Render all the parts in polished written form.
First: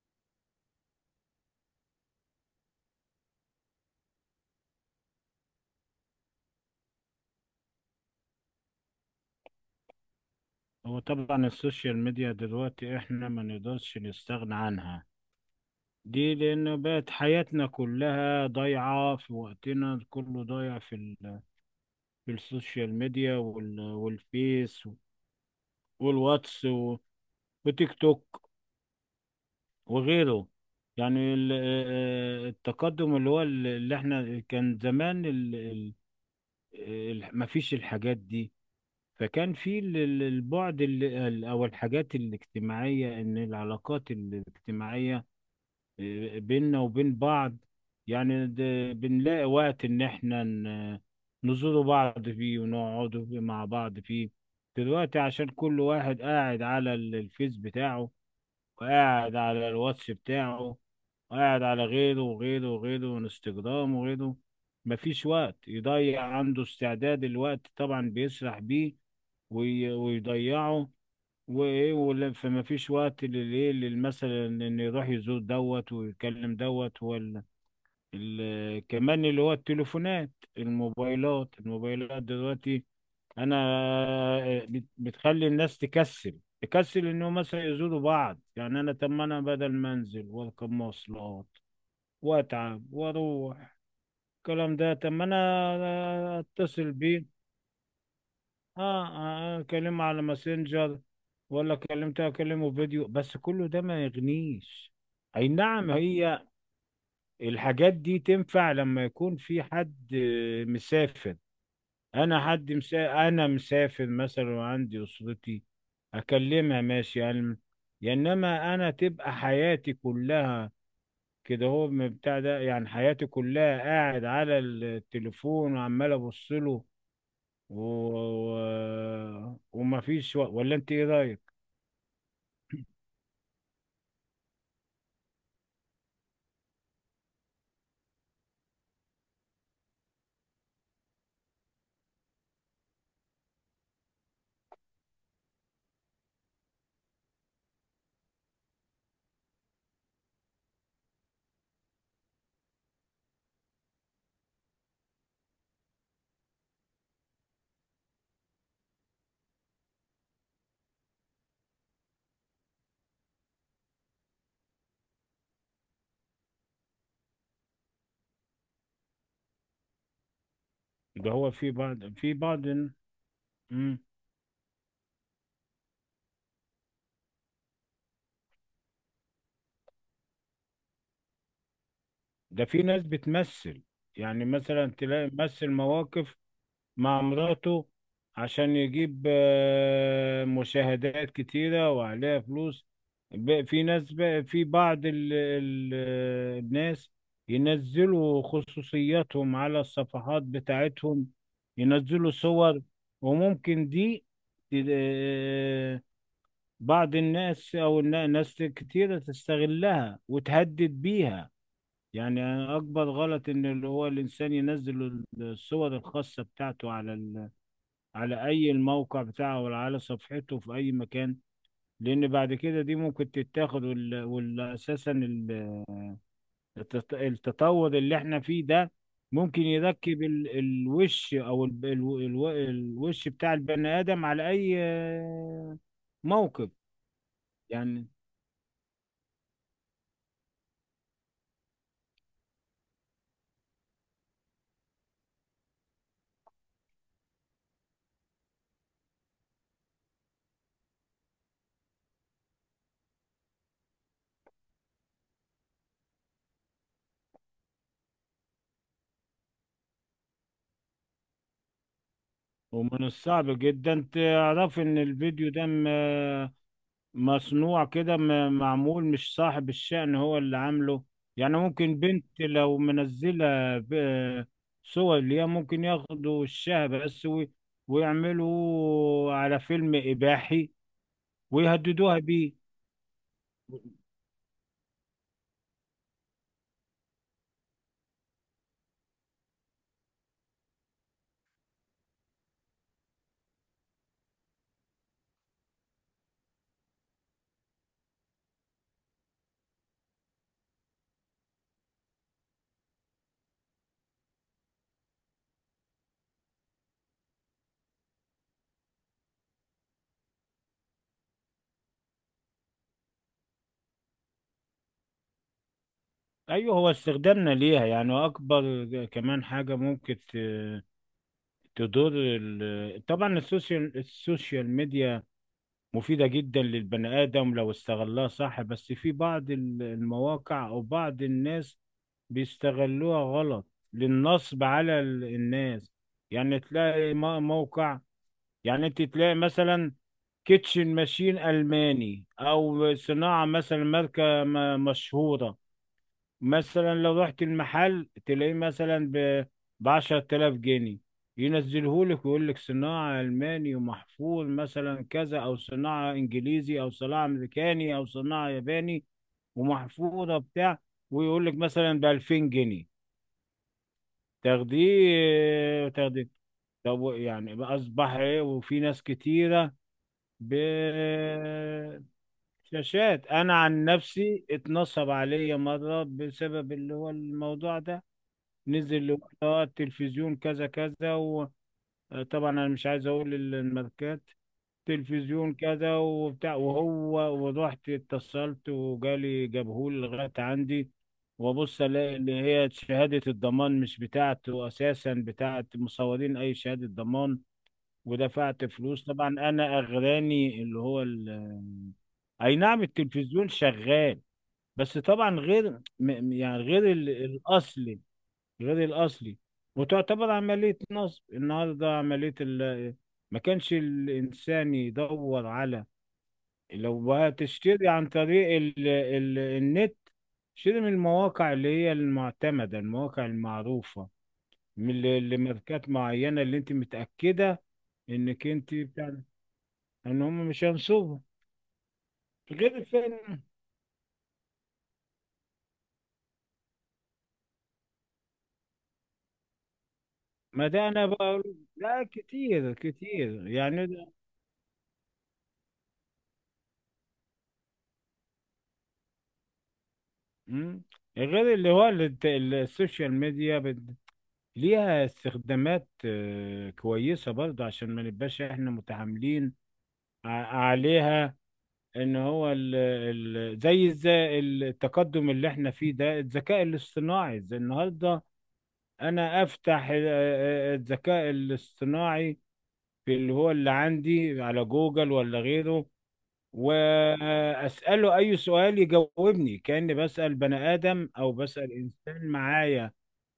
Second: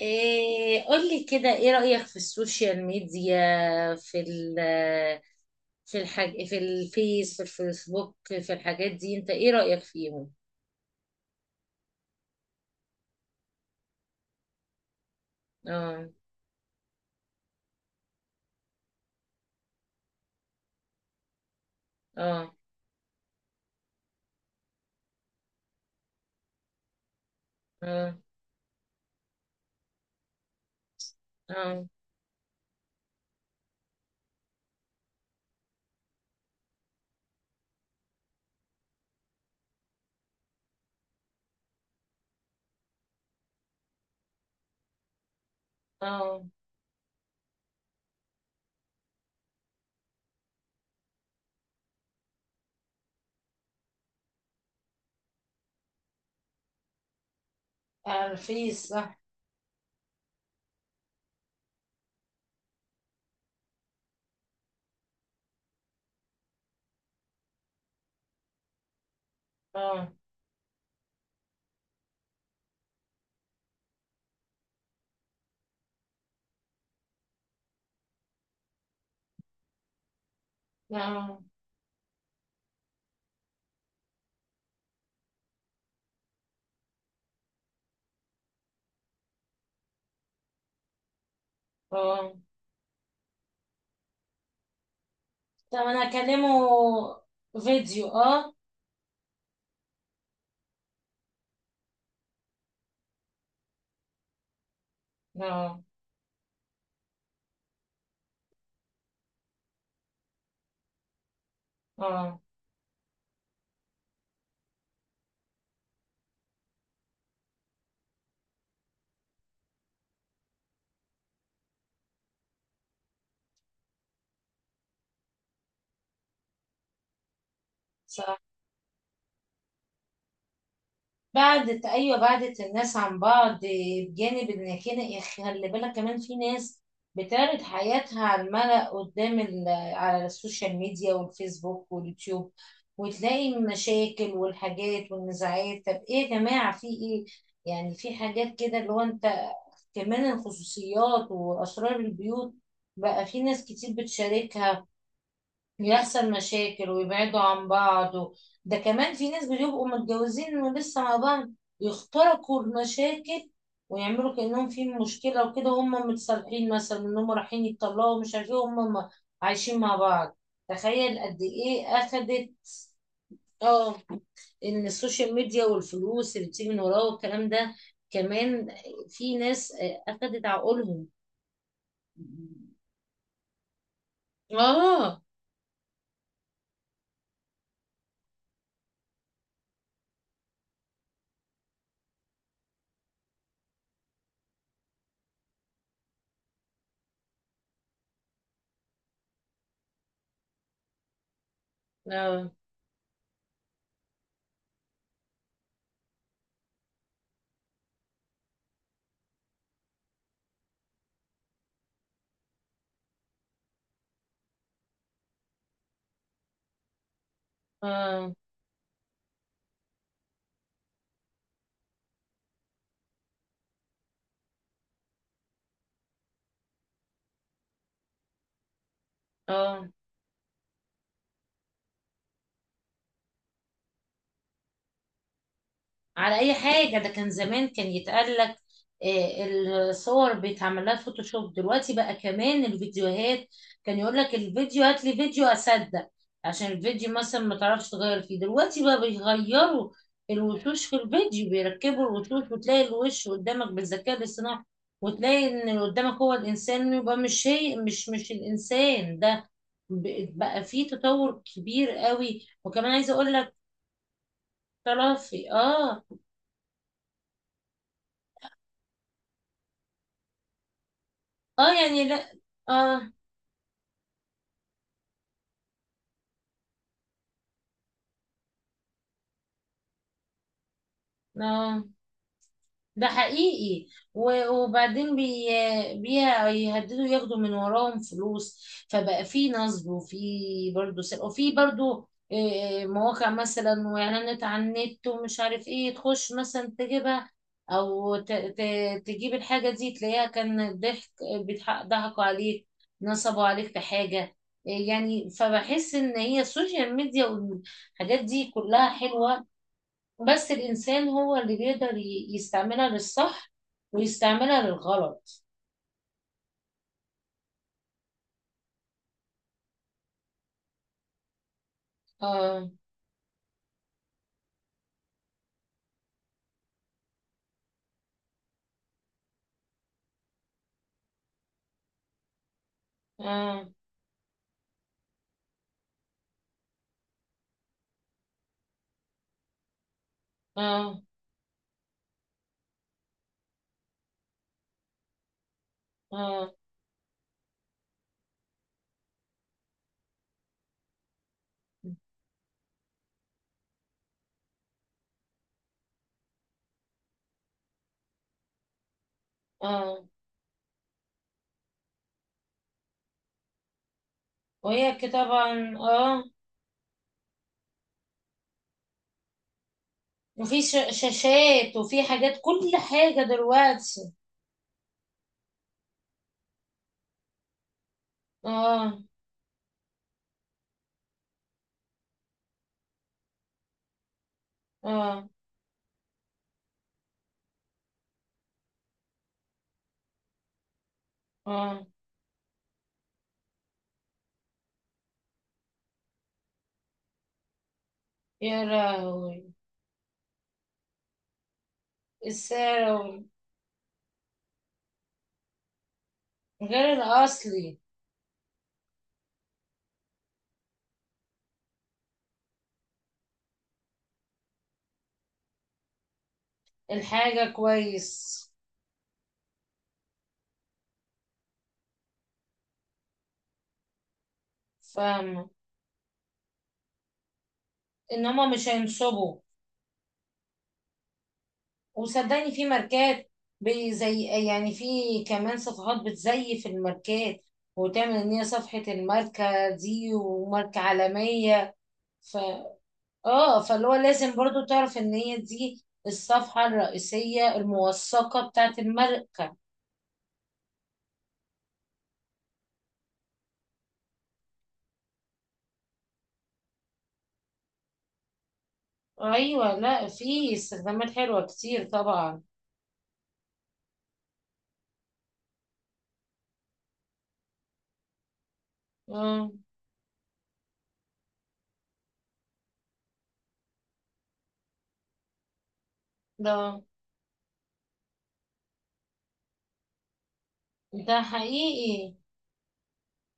إيه قولي كده، ايه رأيك في السوشيال ميديا؟ في ال في الفيس، في الفيسبوك، في الحاجات دي، انت ايه رأيك فيهم؟ هو طبعا السوشيال ميديا دلوقتي احنا ما نقدرش نستغنى عنها اه. دي، لأنه بقت حياتنا كلها ضايعة، في وقتنا كله ضايع في اه. السوشيال ميديا والفيس والواتس وتيك اه. توك وغيره. يعني ال... اه. آه، آه، التقدم اللي هو اللي احنا كان زمان ما فيش الحاجات دي. فكان في البعد أو الحاجات الاجتماعية، إن العلاقات الاجتماعية اه. بيننا وبين بعض، يعني بنلاقي وقت إن إحنا نزوروا بعض فيه ونقعدوا فيه مع بعض فيه. دلوقتي عشان كل واحد قاعد على الفيس بتاعه، على الفيس، صح. وقاعد على الواتس بتاعه، وقاعد على غيره وغيره وغيره وانستجرام وغيره. مفيش وقت يضيع عنده، استعداد الوقت طبعا بيسرح بيه اه. ويضيعه. وايه ولا، فما فيش وقت للايه مثلا انه يروح يزور دوت ويتكلم دوت ولا كمان اللي هو التليفونات، اه. الموبايلات، الموبايلات دلوقتي. انا بتخلي الناس تكسل تكسل انه مثلا يزوروا بعض. يعني انا، طب ما انا بدل ما انزل واركب مواصلات اه. واتعب واروح الكلام ده، طب ما انا طب انا اكلمه اتصل بيه. فيديو. اه. اه، اه، اكلمه على ماسنجر، ولا كلمته اكلمه فيديو، بس كله ده ما يغنيش. اي اه. نعم، هي الحاجات دي تنفع لما يكون في حد مسافر. اه. انا انا مسافر مثلا وعندي اسرتي اكلمها، ماشي يعني. يا انما انا تبقى حياتي كلها كده، هو من بتاع ده، يعني حياتي كلها قاعد على التليفون وعمال ابص له صح. وما فيش ولا، انت ايه رايك؟ بعدت، ايوه، بعدت الناس عن بعض. بجانب ان كده، خلي بالك كمان في ناس بتعرض حياتها على الملأ قدام على السوشيال ميديا والفيسبوك واليوتيوب، وتلاقي المشاكل والحاجات والنزاعات. طب ايه يا جماعة، في ايه؟ يعني في حاجات كده اللي هو انت، كمان الخصوصيات واسرار البيوت بقى في ناس كتير بتشاركها، يحصل مشاكل ويبعدوا عن بعض و... ده كمان في ناس بيبقوا متجوزين ولسه مع بعض، يخترقوا المشاكل ويعملوا كأنهم في مشكلة وكده، وهم متصالحين، مثلا انهم رايحين يتطلقوا، مش عارفين هم عايشين مع بعض. تخيل ده قد هو في ايه بعض، في اخدت. بعض. مم. اه. ان السوشيال ميديا والفلوس اللي بتيجي من وراه والكلام ده، كمان في ناس اخدت عقولهم. ده في ناس بتمثل، يعني مثلا اه. تلاقي ممثل مواقف مع مراته عشان يجيب مشاهدات كتيرة وعليها فلوس. في ناس بقى، في بعض الناس ينزلوا خصوصياتهم على الصفحات بتاعتهم، ينزلوا اه. صور، وممكن دي ت- بعض الناس او ناس كتيرة تستغلها وتهدد بيها. يعني اكبر غلط ان اللي هو الانسان ينزل الصور الخاصة بتاعته على اه. على اي الموقع بتاعه ولا على صفحته في اي مكان، لان بعد كده دي ممكن تتاخد والاساسا التطور اللي احنا فيه ده ممكن اه. يركب الوش او الوش بتاع البني ادم على اي على اي موقف حاجه. ده كان زمان كان يعني. يتقال لك الصور بيتعمل لها فوتوشوب، دلوقتي بقى كمان الفيديوهات. كان يقول لك الفيديو، هات لي فيديو اصدق، عشان الفيديو مثلا ما تعرفش تغير فيه. دلوقتي بقى بيغيروا الوشوش في الفيديو، بيركبوا الوشوش، وتلاقي الوش قدامك بالذكاء الاصطناعي، وتلاقي ان اللي قدامك هو الانسان، يبقى مش هي، مش الانسان ده. بقى فيه تطور كبير قوي. وكمان ومن عايزه اقول لك الصعب جدا تعرف ان طلع الفيديو في ده اه. مصنوع كده، معمول، مش صاحب الشأن هو اللي عامله. يعني اه ممكن يعني بنت لا. لو اه. منزلة ب- صور ليها، ممكن ياخدوا وشها بس ويعملوا على فيلم إباحي اه ويهددوها بيه. ده حقيقي. وبعدين بيهددوا ياخدوا من وراهم فلوس، فبقى في نصب وفي برضه سرقة، وفي برضه مواقع مثلا واعلانات على النت ومش عارف ايه، تخش مثلا تجيبها او تجيب الحاجة دي تلاقيها كان ضحك، ضحكوا عليك، نصبوا عليك في حاجة. يعني فبحس ان هي السوشيال ميديا والحاجات دي كلها حلوة، بس الإنسان هو اللي بيقدر يستعملها للصح ويستعملها للغلط. أيوه، هو استخدامنا ليها يعني أكبر كمان حاجة ممكن تضر اه. طبعا السوشيال ميديا مفيدة جدا للبني آدم لو استغلها صح، بس في بعض المواقع أو بعض الناس بيستغلوها غلط اه. للنصب على الناس. يعني تلاقي موقع، يعني انت تلاقي مثلا كيتشن اه. ماشين ألماني أو صناعة مثلا ماركة مشهورة، اه. مثلا لو رحت المحل تلاقيه مثلا ب 10000 جنيه، ينزله لك ويقول لك صناعة ألماني ومحفور مثلا كذا، أو صناعة إنجليزي أو صناعة أمريكاني أو صناعة ياباني اه. ومحفورة بتاع، ويقول لك مثلا ب 2000 جنيه، وهي كده طبعا. تاخديه اه. تاخديه. طب يعني بقى أصبح إيه؟ وفي ناس كتيرة، ب وفي شاشات وفي حاجات، كل حاجة شاشات. انا عن دلوقتي. نفسي اتنصب عليا مره بسبب اللي هو الموضوع ده. اه. نزل التلفزيون كذا كذا، وطبعا انا مش عايز اقول الماركات، اه. تلفزيون كذا وبتاع، وهو ورحت اتصلت وجالي جابهولي لغايه عندي، وابص اه. الاقي اللي هي شهاده الضمان مش بتاعته اساسا، بتاعت مصورين اي شهاده ضمان. يا ودفعت فلوس طبعا، لهوي، انا اغراني اللي هو اي نعم، السعر. التلفزيون شغال بس طبعا غير يعني غير غير الأصلي. الاصلي، غير الأصلي. وتعتبر عملية نصب. النهاردة عملية ما كانش الإنسان يدور على، لو الحاجة هتشتري عن كويس. طريق النت، شتري من المواقع اللي هي المعتمدة، المواقع المعروفة، من اللي فاهمة. ماركات معينة اللي انت متأكدة إن هما انك مش انت بتاع ده، هينصبوا. ان هم مش هينصبوا. وصدقني في غير فين؟ ماركات، زي يعني في كمان صفحات بتزيف الماركات وتعمل ان هي صفحة الماركة دي ما وماركة ده انا بقول عالمية. لا، ف كتير كتير اه، فاللي يعني هو ده. لازم برضو تعرف ان هي دي الصفحة الرئيسية الموثقة بتاعت الماركة. مم. غير اللي هو السوشيال ميديا ليها استخدامات كويسة برضه، عشان ما نبقاش احنا متعاملين ايوه، لا ع- في استخدامات عليها. حلوة كتير ان طبعا. هو ال زي التقدم اللي احنا فيه ده، الذكاء الاصطناعي زي النهارده. انا اه. افتح الذكاء الاصطناعي في اللي هو اللي عندي على جوجل ولا غيره، ده واساله اي سؤال يجاوبني كاني بسال بني ادم ده او بسال حقيقي. انسان معايا.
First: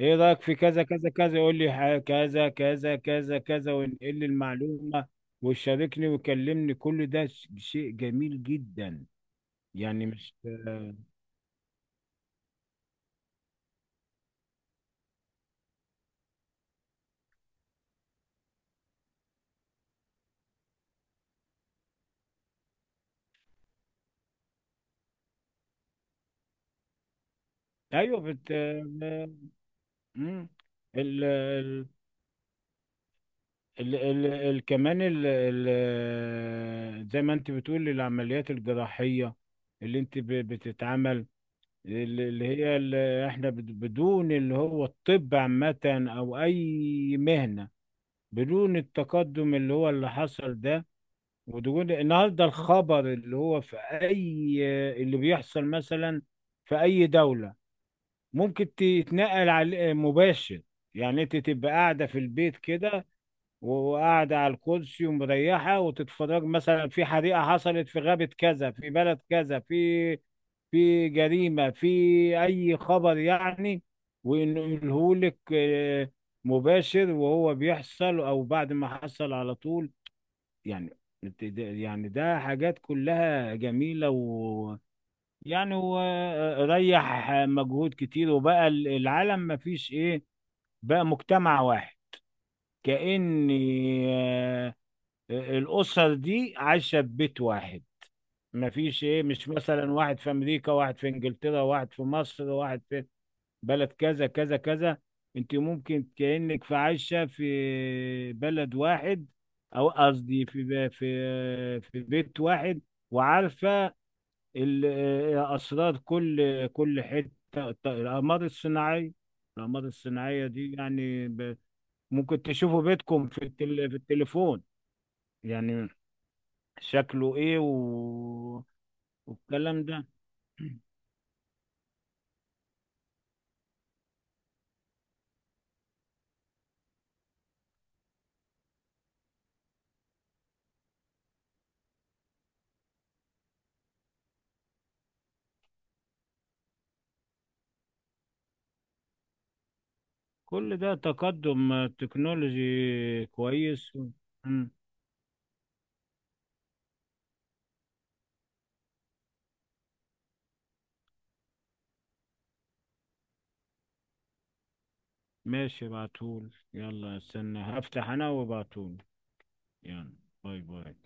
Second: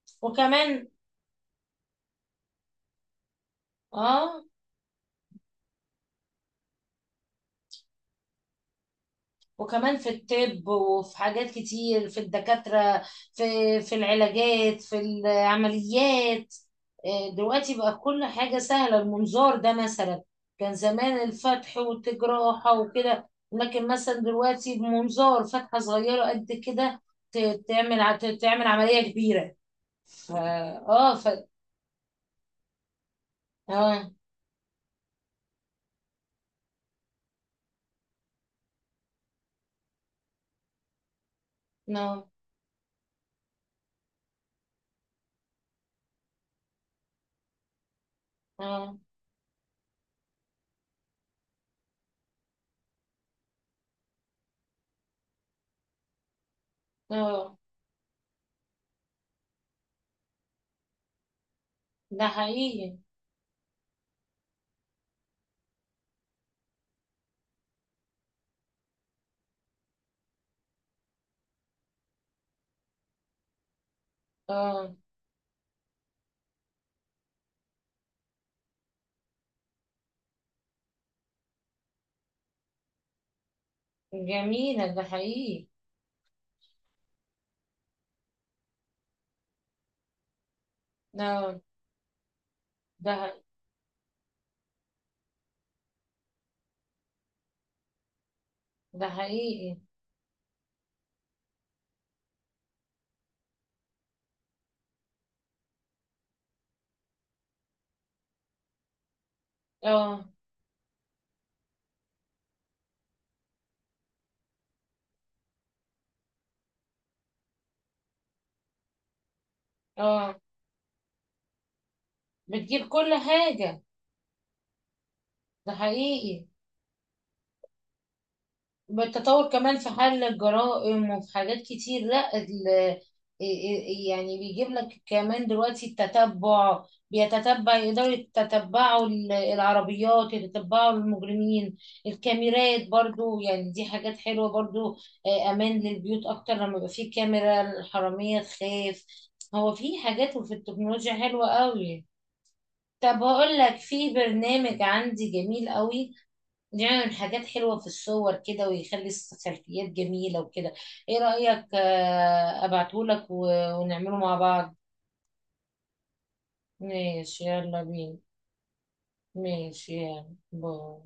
ايه رايك في كذا وكمان كذا كذا؟ يقول لي كذا كذا كذا كذا وينقل لي اه، المعلومه، ويشاركني ويكلمني. كل ده شيء جميل جدا. وكمان يعني في مش الطب وفي حاجات كتير، في الدكاترة، في في العلاجات، في العمليات. دلوقتي بقى كل حاجة سهلة، المنظار ده مثلا، كان زمان الفتح والجراحة وكده، لكن مثلا دلوقتي بمنظار فتحة صغيرة قد كده ايوه تعمل عملية كبيرة. فا مم. اه، ال... ف ال... اه. كمان زي ما انت بتقول العمليات الجراحيه اللي انت بتتعمل، اه. اللي هي اللي احنا بدون اللي هو الطب عامه او اي مهنه، بدون اه. التقدم اللي هو اللي حصل ده، ودون النهارده الخبر اللي هو في اي اللي بيحصل مثلا في اي دولة، اه. ممكن تتنقل على مباشر. يعني انت تبقى قاعدة في ده البيت حقيقي. كده، وقاعدة على الكرسي ومريحة، وتتفرج مثلا في حريقة حصلت في غابة كذا في بلد كذا، في جريمة، في أي خبر يعني. وإنه اه. يقولهولك مباشر وهو بيحصل أو بعد ما حصل على طول، يعني يعني ده حاجات كلها جميلة، و جميلة، ده حقيقي. يعني وريح مجهود كتير. وبقى العالم ما فيش إيه، بقى اه. مجتمع واحد. ده كأن آه، الأسر دي عايشة في بيت واحد، ما فيش ده ايه، مش حقيقي. مثلا واحد في امريكا واحد في انجلترا واحد في مصر واحد في بلد كذا كذا كذا. انت ممكن كأنك في عايشة في بلد واحد، او اه. قصدي في ب- في في بيت واحد. وعارفة ال- اسرار كل كل حتة. الاقمار الصناعية، الاقمار اه. الصناعية دي يعني ممكن تشوفوا بتجيب كل بيتكم في حاجة. في التليفون، ده يعني حقيقي. شكله ايه بالتطور كمان والكلام في ده. حل الجرائم وفي حاجات كتير. لا يعني بيجيب لك كمان دلوقتي التتبع، بيتتبع، يقدروا يتتبعوا العربيات، يتتبعوا المجرمين. الكاميرات برضو يعني، دي حاجات حلوة برضو. أمان للبيوت أكتر لما يبقى فيه كاميرا، الحرامية تخاف. هو في حاجات وفي كل ده التكنولوجيا حلوة تقدم قوي. طب تكنولوجي هقول لك كويس. في برنامج عندي جميل قوي، بيعمل حاجات حلوة في الصور كده ويخلي السيلفيات جميلة وكده. ايه رأيك ابعتهولك ونعمله مع بعض؟ ماشي بعتول، يلا ماشي استنى يلا هفتح بينا. انا وبعتول. ماشي يلا يلا باي. باي. باي.